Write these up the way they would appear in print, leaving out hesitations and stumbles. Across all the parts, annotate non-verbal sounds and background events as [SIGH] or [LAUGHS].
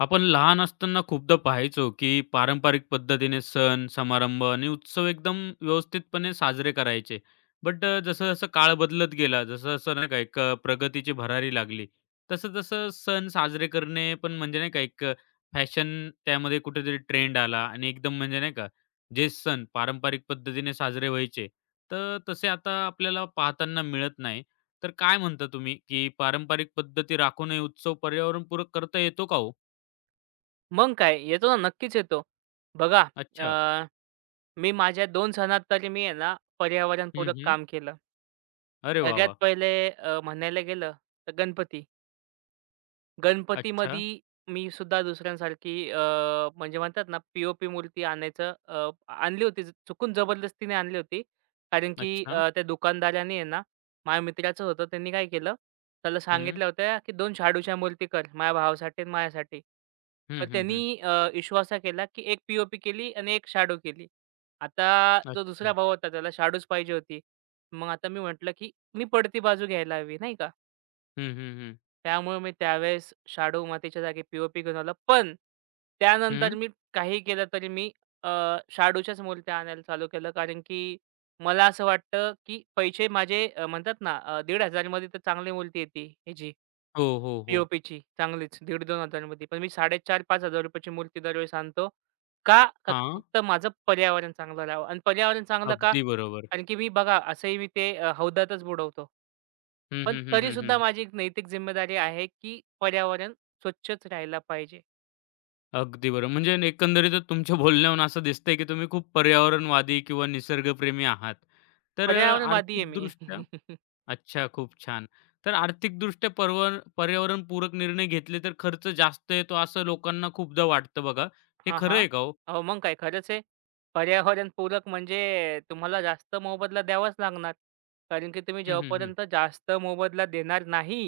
आपण लहान असताना खूपदा पाहायचो, की पारंपरिक पद्धतीने सण, समारंभ आणि उत्सव एकदम व्यवस्थितपणे साजरे करायचे. जसं-जसं काळ बदलत गेला, जसं-जसं नाही का प्रगतीची भरारी लागली, तसं-तसं सण साजरे करणे पण म्हणजे नाही का फॅशन त्यामध्ये कुठेतरी ट्रेंड आला आणि एकदम म्हणजे नाही का, जे सण पारंपरिक पद्धतीने साजरे व्हायचे, तर तसे आता आपल्याला पाहताना मिळत नाही. तर काय म्हणता तुम्ही, की पारंपरिक पद्धती राखूनही उत्सव पर्यावरणपूरक करता येतो का हो? मग काय, येतो ना, नक्कीच येतो. बघा, अच्छा. अ, मी माझ्या दोन सणात तरी मी आहे ना, हं, पर्यावरणपूरक हं. काम केलं. अरे वाह, सगळ्यात वाह! पहिले म्हणायला गेलं तर गणपती. अच्छा, गणपतीमध्ये मी सुद्धा दुसऱ्यांसारखी म्हणजे म्हणतात ना, पी-ओ-पी मूर्ती आणायचं, आणली होती चुकून जबरदस्तीने आणली होती. कारण की अच्छा. त्या दुकानदाराने आहे ना, माझ्या मित्राचं होतं त्यांनी काय केलं, त्याला हं. सांगितल्या होत्या, की 2 शाडूच्या मूर्ती कर माझ्या भावासाठी आणि माझ्यासाठी. हं, पण हं, हं. त्यांनी विश्वासा केला, की एक पी-ओ-पी केली आणि एक शाडू केली. आता जो दुसरा अच्छा. भाऊ होता त्याला शाडूच पाहिजे होती. मग आता मी म्हटलं, की मी पडती बाजू घ्यायला हवी नाही का? हं, हं, हं. त्यामुळे मी त्यावेळेस शाडू मातीच्या जागी पी-ओ-पी घेऊन आलो. पण त्यानंतर हं. मी काही केलं तरी मी, अ, शाडूच्याच मूर्त्या आणायला चालू केलं. कारण की मला असं वाटतं, की पैसे माझे, म्हणतात ना, 1,500 मध्ये तर चांगली मूर्ती येते ह्याची. हो, हो, हो. पी-ओ-पीची चांगलीच 1500 दोन मध्ये. पण मी 4,500-5,000 ची मूर्ती दरवेळेस आणतो. का? का हां. फक्त माझं पर्यावरण चांगलं राहावं आणि पर्यावरण चांगलं का? अगदी बरोबर. कारण की मी बघा असंही मी ते, हौदातच बुडवतो. हं, पण हं, हं, तरी हं, सुद्धा हं. माझी एक नैतिक जिम्मेदारी आहे, की पर्यावरण स्वच्छच राहायला पाहिजे. अगदी बरोबर. म्हणजे एकंदरीतच तुमच्या बोलण्यावरून असं दिसतंय, की तुम्ही खूप पर्यावरणवादी किंवा निसर्गप्रेमी आहात. पर्यावरणवादी आहे मी. आर्थिकदृष्ट्या [LAUGHS] अच्छा, खूप छान. तर आर्थिकदृष्ट्या पर्यावरणपूरक निर्णय घेतले तर खर्च जास्त येतो असं लोकांना खूपदा वाटतं बघा. हे हां, खरं हां. आहे का हो? अहो, मग काय खरंच आहे. पर्यावरणपूरक म्हणजे तुम्हाला जास्त मोबदला द्यावाच लागणार. कारण की तुम्ही हं, हं, हं. जेव्हापर्यंत जास्त मोबदला देणार नाही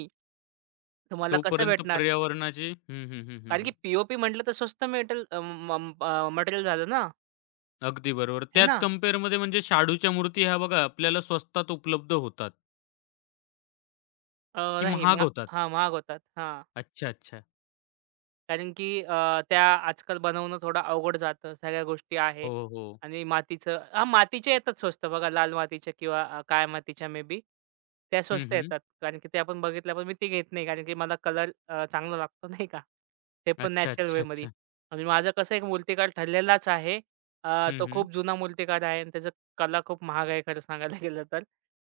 तुम्हाला कसं तोपर्यंत भेटणार? पर्यावरणाची हं, हं, हं, हं, कारण हं. की पी-ओ-पी म्हटलं तर स्वस्त मेटल, अ, म मटेरियल झालं ना, अगदी बरोबर. हे त्याच ना? कंपेअरमध्ये म्हणजे शाडूच्या मूर्ती ह्या बघा आपल्याला स्वस्तात उपलब्ध होतात, अ, की नाही महाग महा होतात? हां, महाग होतात. हां. अच्छा, अच्छा. कारण की त्या आजकाल बनवणं थोडं अवघड जातं. सगळ्या गोष्टी आहे. हो, हो. आणि मातीचं हां, मातीच्या येतात स्वस्त बघा लाल मातीच्या किंवा काळ्या मातीच्या मे बी. त्या हं, स्वस्त हं. येतात. कारण की त्या आपण बघितल्या, पण मी ती घेत नाही. कारण की मला कलर चांगला लागतो नाही का? ते पण अच्छा, नॅचरल अच्छा, वेमध्ये. अच्छा. आणि माझं कसं एक मूर्तिकार ठरलेलाच आहे. हं, तो हं. खूप जुना मूर्तिकार आहे आणि त्याचा कला खूप महाग आहे खरं सांगायला गेलं तर.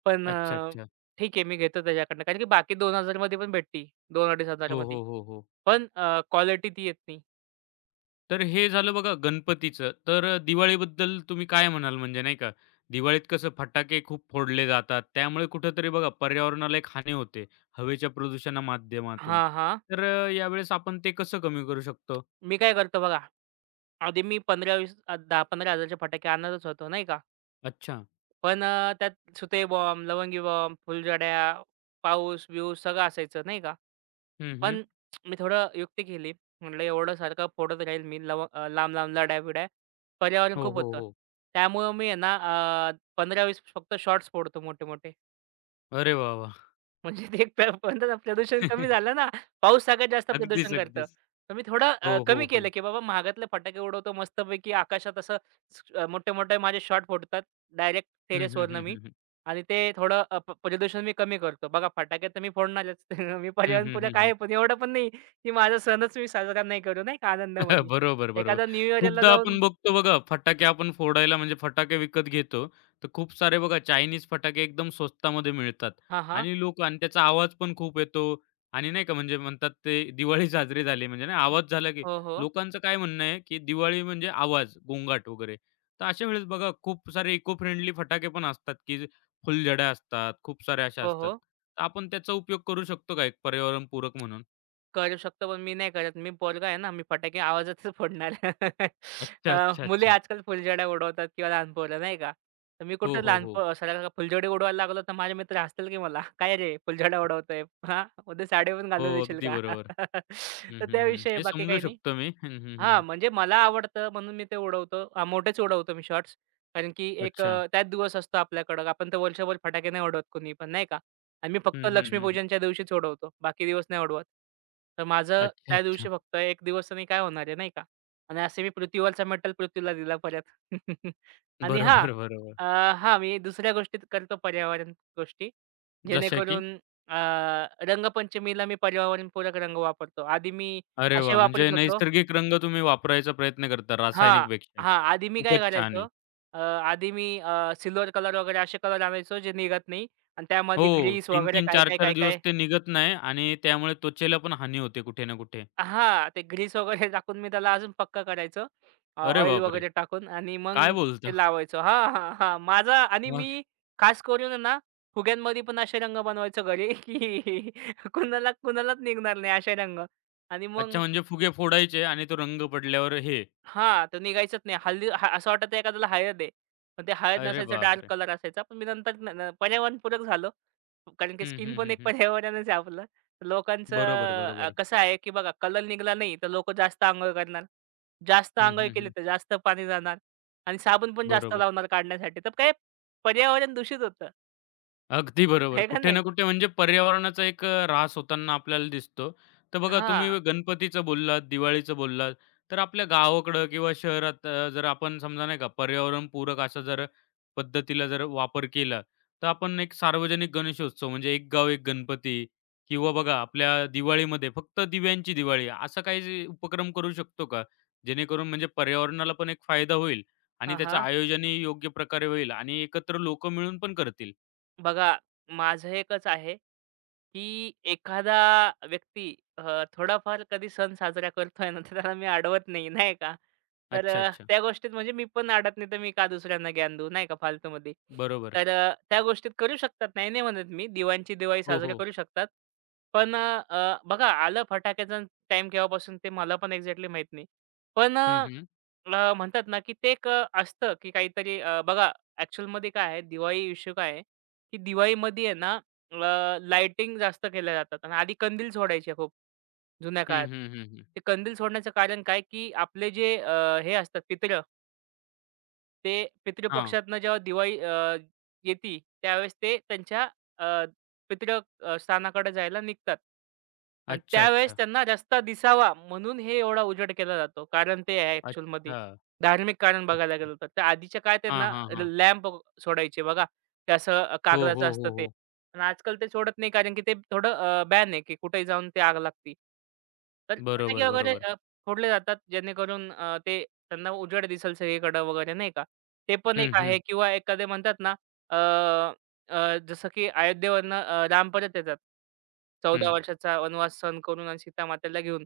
पण अच्छा, अ, अच्छा. ठीक आहे मी घेतो त्याच्याकडनं. कारण की बाकी 2000 मध्ये पण भेटती. 2-2500 हो, मध्ये. हो, हो, हो. क्वालिटी ती येत नाही. तर हे झालं बघा गणपतीचं. दिवाळीबद्दल तुम्ही काय म्हणाल म्हणजे नाही का? दिवाळीत कसं फटाके खूप फोडले जातात. त्यामुळे कुठेतरी बघा पर्यावरणाला एक हानी होते, हवेच्या प्रदूषणा माध्यमातून. हां, हां. यावेळेस आपण ते कसं कमी करू शकतो? मी काय करतो बघा, आधी मी 15-20, 10,000-15,000चे फटाके आणतच होतो नाही का. अच्छा. त्यात सुतई बॉम्ब, लवंगी बॉम्ब, फुलझड्या, पाऊस-बिऊस सगळं असायचं नाही का. हं, हं. पण मी थोडं युक्ती केली. म्हटलं एवढं सारखं फोडत राहील मी लांब-लांब लढ्या-बिढ्या, पर्यावरण हो, खूप हो, होतं. हो. त्यामुळं मी आहे ना, 15 फक्त शॉट्स फोडतो मोठे-मोठे. अरे वाह, वाह! म्हणजे ते एक म्हणतात ना प्रदूषण कमी [LAUGHS] झालं ना, पाऊस सगळ्यात जास्त अगदीच, प्रदूषण करतं. अगदीच. तर मी थोडं, हो, हो, कमी हो. केलं, की बाबा महागातले फटाके उडवतो मस्तपैकी आकाशात असं मोठे-मोठे माझे शॉट फुटतात डायरेक्ट हं, हं, टेरेसवरनं हं, मी. हं, हं. आणि ते थोडं, अ, प प्रदूषण मी कमी करतो. बघा फटाके तर मी फोडणारच. [LAUGHS] मी हं, हं, पर्यावरणपूरक हं, आहे, पण एवढं पण नाही, की माझा सणच मी साजरा नाही करू, नाही का [LAUGHS] आनंदामध्ये. बरोबर, बरोबर. एखादा न्यू इयरला खूपदा जाऊन आपण बघतो बघा, फटाके आपण फोडायला म्हणजे फटाके विकत घेतो, तर खूप सारे बघा चायनीज फटाके एकदम स्वस्तामध्ये मिळतात हां, हां. आणि लोक आणि त्याचा आवाज पण खूप येतो आणि नाही का म्हणजे म्हणतात ते दिवाळी साजरी झाली म्हणजे ना आवाज झाला की हो, हो. लोकांचं काय म्हणणं आहे, की दिवाळी म्हणजे आवाज, गोंगाट वगैरे. तर अशा वेळेस बघा खूप सारे इको फ्रेंडली फटाके पण असतात, की फुलझड्या असतात, खूप साऱ्या अशा हो, असतात. हो. तर आपण त्याचा उपयोग करू शकतो का एक पर्यावरणपूरक म्हणून? करू शकतो, पण मी नाही करत. मी पोरगा आहे ना, मी फटाके आवाजातच फोडणार. [LAUGHS] अच्छा, अच्छा, मुले अच्छा. आजकाल फुलझड्या उडवतात किंवा लहान पोरं नाही का? तर मी हो, कुठं हो, लहान हो. पो साला फुलझडी उडवायला लागलो, तर माझे मित्र हसतील की मला, "काय रे फुलझड्या उडवतोय? हां, उद्या साडी पण हो, घालून येशील अगदी का?" बरोबर. [LAUGHS] हं, तर हं, हं. त्याविषयी, हे बाकी समजू काही नाही. शकतो मी. हं, हं, हां, हं. म्हणजे मला आवडतं म्हणून मी ते उडवतो. मोठेच उडवतो मी शॉट्स. कारण की एक, अच्छा. त्यात दिवस असतो आपल्याकडं. आपण तर वर्षभर फटाके नाही उडवत कोणी पण, नाही का? आणि मी हं, फक्त हं, हं, हं. लक्ष्मीपूजनच्या दिवशीच उडवतो. बाकी दिवस नाही उडवत. तर माझं अच्छा, त्या दिवशी अच्छा. फक्त 1 दिवसाने काय होणार आहे, नाही का? आणि असे मी पृथ्वीवरचा मेटल पृथ्वीला दिला परत. [LAUGHS] आणि हां, बरोबर, बरोबर. अ, हां, मी दुसऱ्या गोष्टीत करतो पर्यावरण गोष्टी. जसे की? जेणेकरून, अ, रंगपंचमीला मी पर्यावरणपूरक रंग वापरतो. आधी मी अरे असे वाह! वापरत म्हणजे होतो नैसर्गिक रंग तुम्ही वापरायचा प्रयत्न करता हा, रासायनिकपेक्षा. हां. आधी मी काय खूपच छान करायचो, आहे. अ, आधी मी अ, सिल्वर कलर वगैरे असे कलर आणायचो जे निघत नाही आणि हो, त्यामध्ये ग्रीस वगैरे 3-3, काय, काय, 4-4 काय, दिवस काय. ते निघत नाही आणि त्यामुळे त्वचेला पण हानी होते कुठे ना कुठे. हां, ते ग्रीस वगैरे [LAUGHS] टाकून मी त्याला अजून पक्का करायचो. अरे ऑइल बापरे! वगैरे टाकून आणि मग काय बोलता? ते लावायचो. हां, हां, हां. माझा आणि मग? मी खास करून आहे ना, फुग्यांमध्ये पण असे रंग बनवायचो घरी, [LAUGHS] की कुणाला कुणालाच निघणार नाही असे रंग. आणि अच्छा, मग म्हणजे फुगे फोडायचे आणि तो रंग पडल्यावर हे. हां, तर निघायचंच नाही. हल्ली हा असं वाटायचं एखाद्याला हळद आहे. पण ते हळद अरे नसायचं डार्क बापरे! कलर असायचा. पण मी नंतर न न पर्यावरणपूरक झालो. कारण की हं, स्किन हं, पण हं, एक हं. पर्यावरणच आहे आपलं. तर लोकांचं, बरोबर, बरोबर. कसं आहे की बघा कलर निघाला नाही तर लोकं जास्त अंघोळ करणार. जास्त हं, अंघोळ हं, केली हं. तर जास्त पाणी जाणार आणि साबण पण जास्त बरोबर. लावणार काढण्यासाठी. तर काय पर्यावरण दूषित होतं. अगदी बरोबर. आहे का कुठे नाही? ना कुठे म्हणजे पर्यावरणाचा ऱ्हास होताना आपल्याला दिसतो. तर बघा तुम्ही हां. गणपतीचं बोललात, दिवाळीचं बोललात, तर आपल्या गावाकडं किंवा शहरात जर आपण समजा नाही का पर्यावरण पूरक असा जर पद्धतीला जर वापर केला, तर आपण एक सार्वजनिक गणेशोत्सव म्हणजे एक गाव एक गणपती किंवा बघा आपल्या दिवाळीमध्ये फक्त दिव्यांची दिवाळी असा काही जे उपक्रम करू शकतो का? जेणेकरून म्हणजे पर्यावरणाला पण एक फायदा होईल आणि हां, त्याचं हां. आयोजनही योग्य प्रकारे होईल आणि एकत्र लोकं मिळून पण करतील. बघा माझं एकच आहे, की एखादा व्यक्ती, थोडाफार कधी सण साजरा करतोय ना, तर त्याला मी अडवत नाही, नाही का? तर, अच्छा, अच्छा. त्या गोष्टीत म्हणजे मी पण अडत नाही, तर मी का दुसऱ्यांना ज्ञान देऊ, नाही का फालतूमध्ये. बरोबर. तर, त्या गोष्टीत करू शकतात, नाही नाही म्हणत मी. दिवाणची दिवाळी हो, साजरी हो. करू शकतात. पण अ, बघा आलं फटाक्याचा टाईम केव्हापासून ते मला पण एक्झॅक्टली माहीत नाही. पण हं, अ, हं. म्हणतात ना, की ते एक, असतं, की काहीतरी, बघा ॲक्चुअलमध्ये काय आहे, दिवाळी इश्यू काय आहे, की दिवाळीमध्ये आहे ना लाइटिंग जास्त केल्या जातात आणि आधी कंदील सोडायचे खूप जुन्या हं, काळात. हं, हं, हं. ते कंदील सोडण्याचं कारण काय, की आपले जे, हे असतात पितरं ते हां. पितृपक्षातनं जेव्हा दिवाळी, येती, त्यावेळेस ते त्यांच्या, अ, पितृ, स्थानाकडे जायला निघतात. आणि अच्छा, त्यावेळेस अच्छा. त्यांना रस्ता दिसावा म्हणून हे एवढा उजेड केला जातो. कारण ते आहे ॲक्चुअलमध्ये. अच्छा, धार्मिक कारण बघायला अच्छा. गेलं तर. त्या आधीच्या काळात हां, त्यांना हां, हां. लॅम्प सोडायचे बघा. ते असं, हो, हो, कागदाचं असतं हो, ते. हो. पण आजकाल ते सोडत नाही कारण की ते थोडं बॅन आहे की कुठेही जाऊन ते आग लागती. तर बरोबर, फटाके वगैरे, बरोबर. फोडले जातात जेणेकरून, ते त्यांना उजेड दिसेल सगळीकडं वगैरे नाही का? ते पण एक हं, हं, आहे किंवा एखादे म्हणतात ना, अ, अ, जसं की अयोध्येवरनं, राम परत येतात. 14 हं. वर्षाचा वनवास सहन करून आणि सीता मातेला घेऊन.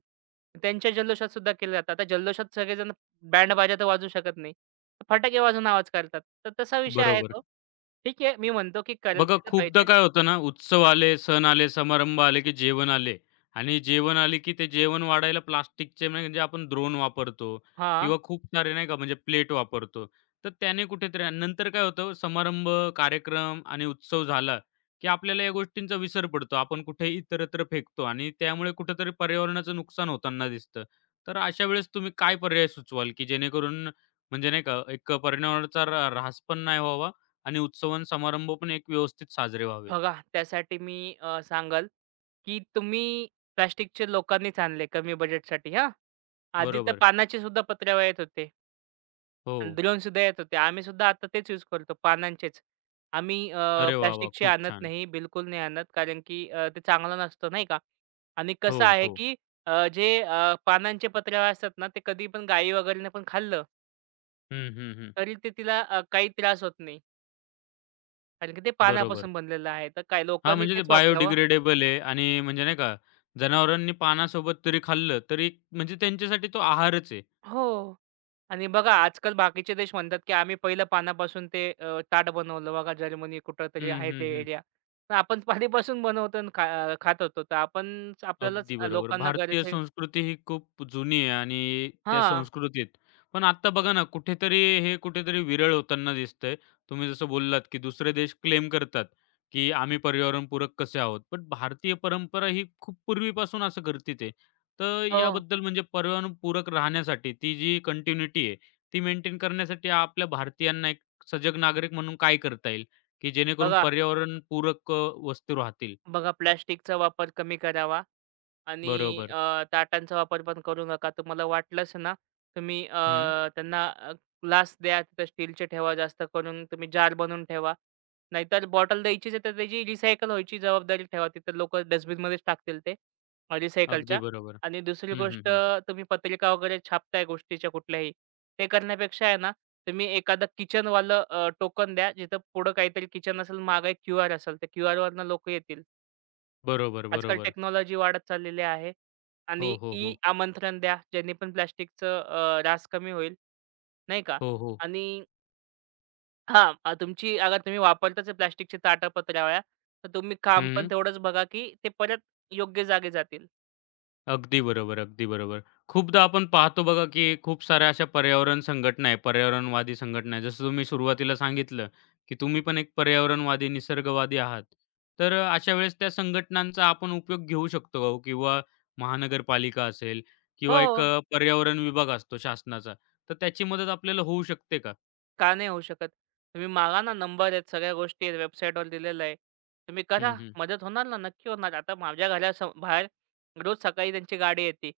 त्यांच्या जल्लोषात सुद्धा केलं जातं. आता जल्लोषात सगळेजण बँड बाजा तर वाजवू शकत नाही. फटाके वाजवून आवाज करतात. तर तसा विषय आहे बरोबर. तो. ठीक आहे, मी म्हणतो की करायला बघा केलं खूपदा पाहिजे. काय होतं ना, उत्सव आले, सण आले, समारंभ आले, की जेवण आले आणि जेवण आले, की ते जेवण वाढायला प्लास्टिकचे म्हणजे आपण द्रोण वापरतो हां. किंवा खूप सारे नाही का म्हणजे प्लेट वापरतो. तर त्याने कुठेतरी नंतर काय होतं समारंभ, कार्यक्रम आणि उत्सव झाला, की आपल्याला या गोष्टींचा विसर पडतो. आपण कुठे इतरत्र फेकतो आणि त्यामुळे कुठेतरी पर्यावरणाचं नुकसान होताना दिसतं. तर अशा वेळेस तुम्ही काय पर्याय सुचवाल, की जेणेकरून म्हणजे नाही का एक पर्यावरणाचा ऱ्हास पण नाही व्हावा आणि उत्सव आणि समारंभ पण एक व्यवस्थित साजरे व्हावेत. बघा त्यासाठी मी, सांगल, की तुम्ही प्लास्टिकचे लोकांनीच आणले कमी बजेटसाठी हां. आधी तर बरोबर. पानाचे सुद्धा पत्र्यावळ येत होते हो. आणि ड्रोन सुद्धा येत होते. आम्ही सुद्धा आता तेच यूज करतो पानांचेच. आम्ही अरे वाह, वाह! प्लास्टिकचे खूप आणत छान. नाही, बिलकुल नाही आणत कारण की, ते चांगलं नसतं नाही का? आणि कसं हो, आहे, हो. की, जे, पानांचे पत्र्यावळ असतात ना, ते कधी पण गायी वगैरेने पण खाल्लं, हं, हं, हं. तरी ते तिला, काही त्रास होत नाही. कारण की ते बरोबर. पानापासून बनलेलं आहे. तर काय हां, लोकांनी म्हणजे ते तेच वापरावं. बायोडिग्रेडेबल आहे आणि म्हणजे नाही का, जनावरांनी पानासोबत जरी खाल्लं तरी म्हणजे त्यांच्यासाठी तो आहारच आहे. हो. आणि बघा आजकाल बाकीचे देश म्हणतात, की आम्ही पहिल्या पानापासून ते, ताट बनवलं. बघा जर्मनी कुठेतरी हं, आहे ते हं, हं. एरिया. तर आपण [LAUGHS] पाणीपासून बनवतो आणि खात होतो. तर आपण आपल्यालाच अगदी बरोबर. लोकांना भारतीय गरज आहे संस्कृती ही खूप जुनी आहे आणि त्या हां. संस्कृतीत पण आता बघा ना, कुठेतरी हे कुठेतरी विरळ होताना दिसतंय. तुम्ही जसं बोललात, की दुसरे देश क्लेम करतात, की आम्ही पर्यावरणपूरक कसे आहोत. पण भारतीय परंपरा ही खूप पूर्वीपासून असं करते ते. तर हो. याबद्दल म्हणजे पर्यावरणपूरक राहण्यासाठी ती जी कंटिन्यूटी आहे, ती मेंटेन करण्यासाठी आपल्या भारतीयांना एक सजग नागरिक म्हणून काय करता येईल, की जेणेकरून बघा, पर्यावरणपूरक वस्तू राहतील? बघा, प्लास्टिकचा वापर कमी करावा. आणि, बरोबर. ताटांचा वापर पण करू नका. तुम्हाला वाटलंच ना, तुम्ही, हं. त्यांना, ग्लास द्या, तिथं स्टीलचे ठेवा जास्त करून. तुम्ही जार बनवून ठेवा. नाहीतर बॉटल द्यायचीच आहे, तर त्याची रिसायकल व्हायची जबाबदारी ठेवा. तिथं लोकं डस्टबिनमध्येच टाकतील ते, अगदी रिसायकलच्या. बरोबर. आणि दुसरी हं, हं, गोष्ट, हं. तुम्ही पत्रिका वगैरे छापताय गोष्टीच्या कुठल्याही, ते करण्यापेक्षा आहे ना, तुम्ही एखादं किचनवालं, टोकन द्या, जिथं पुढं काहीतरी किचन असेल, मागे क्यूआर असेल, त्या क्यूआरवरनं लोकं येतील. बरोबर, आजकाल बरोबर. टेक्नॉलॉजी वाढत चाललेली आहे. आणि हो, हो, ई हो. आमंत्रण द्या, ज्यांनी पण प्लास्टिकचं, रास कमी होईल, नाही का? हो, हो. आणि हां, तुमची अगर तुम्ही वापरताच आहे प्लास्टिकची ताटं, पत्रावळ्या, तर तुम्ही काम पण हं. तेवढंच बघा, की ते परत योग्य जागे जातील. अगदी बरोबर, अगदी बरोबर. खूपदा आपण पाहतो बघा, की खूप साऱ्या अशा पर्यावरण संघटना आहे, पर्यावरणवादी संघटना आहे. जसं तुम्ही सुरुवातीला सांगितलं, की तुम्ही पण एक पर्यावरणवादी, निसर्गवादी आहात. अशा वेळेस त्या संघटनांचा आपण उपयोग घेऊ शकतो का हो? किंवा महानगरपालिका असेल किंवा एक हो. अ, पर्यावरण विभाग असतो शासनाचा, तर त्याची मदत आपल्याला होऊ शकते का? का नाही होऊ शकत? तुम्ही मागा ना नंबर आहेत, सगळ्या गोष्टी आहेत, वेबसाईटवर दिलेलं आहे. तुम्ही करा, हं, हं. मदत होणार ना, नक्की होणार. आता माझ्या घरासम बाहेर रोज सकाळी त्यांची गाडी येते.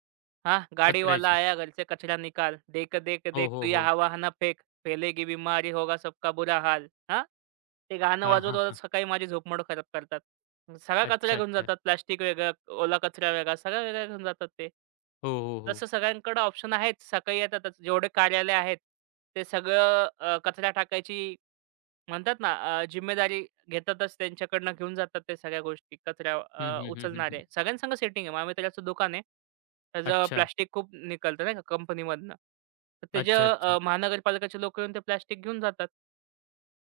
हां, गाडीवाला कचऱ्याची. आया घर से कचरा निकाल, देख देख हो, देख तू हो, या हो. हवा-हवा फेक, फैलेगी बीमारी होगा सबका बुरा हाल. हां, ते गाणं हां, हां, वाजवत-वाजवत हां. सकाळी माझी झोपमोड खराब करतात. मग सगळा कचरा अच्छा, घेऊन अच्छा. जातात. प्लास्टिक वेगळं, ओला कचरा वेगळा, सगळा वेगळा घेऊन जातात ते. हो, हो, हो. जसं सगळ्यांकडे ऑप्शन आहेत, सकाळी येतातच. जेवढे कार्यालय आहेत, ते सगळं, कचरा टाकायची म्हणतात ना, जिम्मेदारी घेतातच त्यांच्याकडनं घेऊन जातात ते सगळ्या गोष्टी. कचरा, हं, हं, हं, हं, हं. उचलणारे. सगळ्यांसंग सेटिंग आहे. माझ्या मित्राचं दुकान आहे. त्याचं अच्छा. प्लास्टिक खूप निघालतं नाही का कंपनीमधनं. तर अच्छा, अच्छा. त्याच्या महानगरपालिकाचे लोकं येऊन ते प्लास्टिक घेऊन जातात.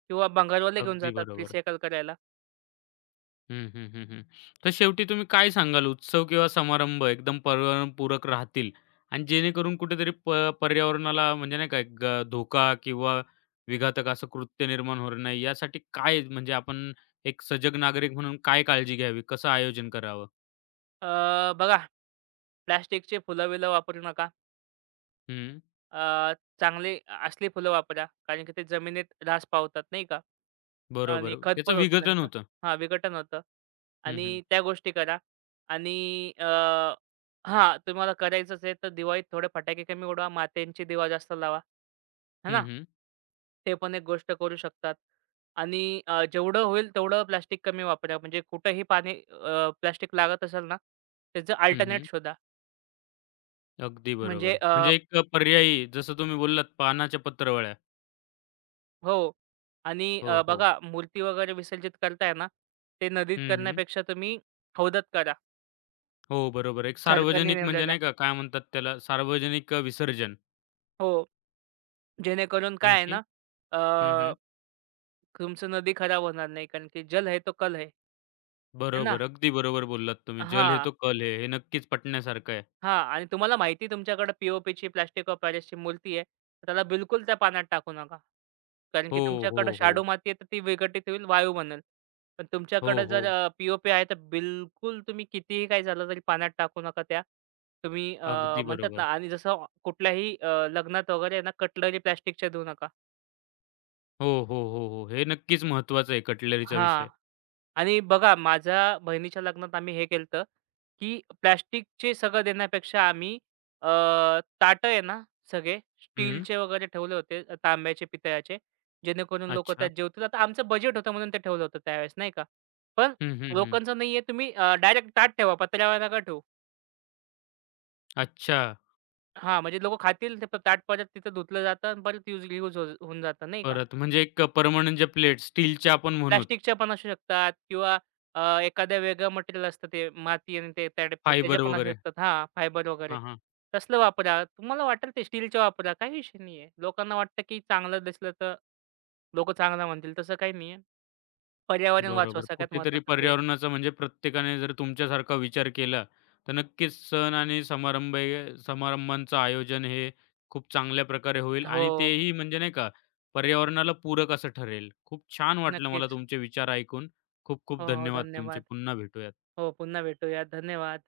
किंवा भंगारवाले घेऊन अगदी जातात बरोबर. रिसायकल करायला. हं, हं, हं, हं. तर शेवटी तुम्ही काय सांगाल उत्सव किंवा समारंभ एकदम पर्यावरणपूरक राहतील आणि जेणेकरून कुठेतरी पर्यावरणाला म्हणजे नाही का एक धोका किंवा विघातक असं कृत्य निर्माण होणार नाही यासाठी काय म्हणजे आपण एक सजग नागरिक म्हणून काय काळजी घ्यावी? कसं आयोजन करावं? बघा प्लास्टिकचे फुलं-बिलं वापरू नका. हं. अ, चांगले असली फुलं वापरा. कारण की ते जमिनीत ऱ्हास पावतात नाही का? बरोबर. आणि खत त्याचं पण होतं विघटन त्यांचं. होतं. हां, विघटन होतं हं, हं. आणि त्या गोष्टी करा. आणि, हां, तुम्हाला करायचंच आहे तर दिवाळीत थोडे फटाके कमी उडवा. मात्यांची दिवा जास्त लावा. है ना? हं, हं. ते पण एक गोष्ट करू शकतात. आणि, जेवढं होईल तेवढं प्लास्टिक कमी वापरा. म्हणजे कुठेही पाणी प्लास्टिक लागत असेल ना, त्याचं हं, अल्टरनेट हं. शोधा. अगदी बरोबर. म्हणजे म्हणजे एक पर्यायी जसं तुम्ही बोललात पानाच्या पत्रावळ्या. हो. आणि, हो, हो. बघा मूर्ती वगैरे विसर्जित करताय ना, ते नदीत हं, हं. करण्यापेक्षा तुम्ही हौदात करा. हो, बरोबर. एक सरकारने सार्वजनिक म्हणजे नेमलेल्या. नाही का, काय म्हणतात त्याला, सार्वजनिक विसर्जन. हो. जेणेकरून काय आहे आणखी ना, अ, हं, हं. तुमचं नदी खराब होणार नाही. कारण की जल है तो कल है. है ना? बरोबर. अगदी बरोबर बोललात तुम्ही. "जल है हां, तो कल है." हे नक्कीच पटण्यासारखं आहे. हां. आणि तुम्हाला माहिती आहे तुमच्याकडे प्लास्टिक ऑफ पॅरिसची मूर्ती आहे. तर त्याला बिलकुल त्या पाण्यात टाकू नका. कारण की हो, तुमच्याकडं हो, हो. शाडू माती आहे, तर ती विघटित होईल, वायू बनेल. पण हो, तुमच्याकडे हो. जर, पी-ओ-पी आहे, तर बिलकुल तुम्ही कितीही काही झालं तरी पाण्यात टाकू नका त्या. तुम्ही, अगदी म्हणतात ना बरोबर. आणि जसं कुठल्याही, लग्नात वगैरे आहे ना, कटलरी प्लास्टिकच्या देऊ नका. हो, हो, हो, हो. हे नक्कीच महत्त्वाचं आहे कटलरीचा हां. विषय. आणि बघा माझ्या बहिणीच्या लग्नात आम्ही हे केलं, की प्लास्टिकचे सगळं देण्यापेक्षा आम्ही, अ, ताटं आहे ना सगळे हं. स्टीलचे वगैरे ठेवले होते, तांब्याचे पितळ्याचे जेणेकरून लोक त्यात अच्छा. जेवतील. आता आमचं बजेट होतं म्हणून ते ठेवलं होतं त्यावेळेस नाही का. पण हं, हं, हं. लोकांचं नाहीये तुम्ही डायरेक्ट ताट ठेवा पत्र्यावर नका ठेवू. अच्छा. हा म्हणजे लोक खातील ते ताट परत तिथं धुतलं जातं आणि परत यूज यूज होऊन जातं नाही का. परत म्हणजे एक परमानंट ज्या प्लेट्स स्टीलच्या आपण म्हणूत, प्लास्टिकच्या पण असू शकतात किंवा, एखाद्या वेगळं मटेरियल असतं ते माती आणि ते त्या टाईपचं त्याच्या फायबर पण असू वगैरे. शकतात हां, फायबर वगैरे. हां, हां. तसलं वापरा. तुम्हाला वाटेल ते स्टीलच्या वापरा. काही विषय नाहीये. लोकांना वाटतं की चांगलं दिसलं तर लोकं चांगलं म्हणतील. तसं काही नाहीये. पर्यावरण वाचवा बरोबर. सगळ्यात कुठेतरी महत्वाचं ते. पर्यावरणाचा म्हणजे प्रत्येकाने जर तुमच्यासारखा विचार केला, तर नक्कीच सण आणि समारंभ हे समारंभांचं आयोजन हे खूप चांगल्या प्रकारे होईल आणि हो, तेही म्हणजे नाही का, पर्यावरणाला पूरक असं ठरेल. खूप छान वाटलं मला नक्कीच. तुमचे विचार ऐकून. खूप खूप हो, हो. धन्यवाद तुमचे. धन्यवाद. पुन्हा भेटूयात. हो, पुन्हा भेटूया. धन्यवाद.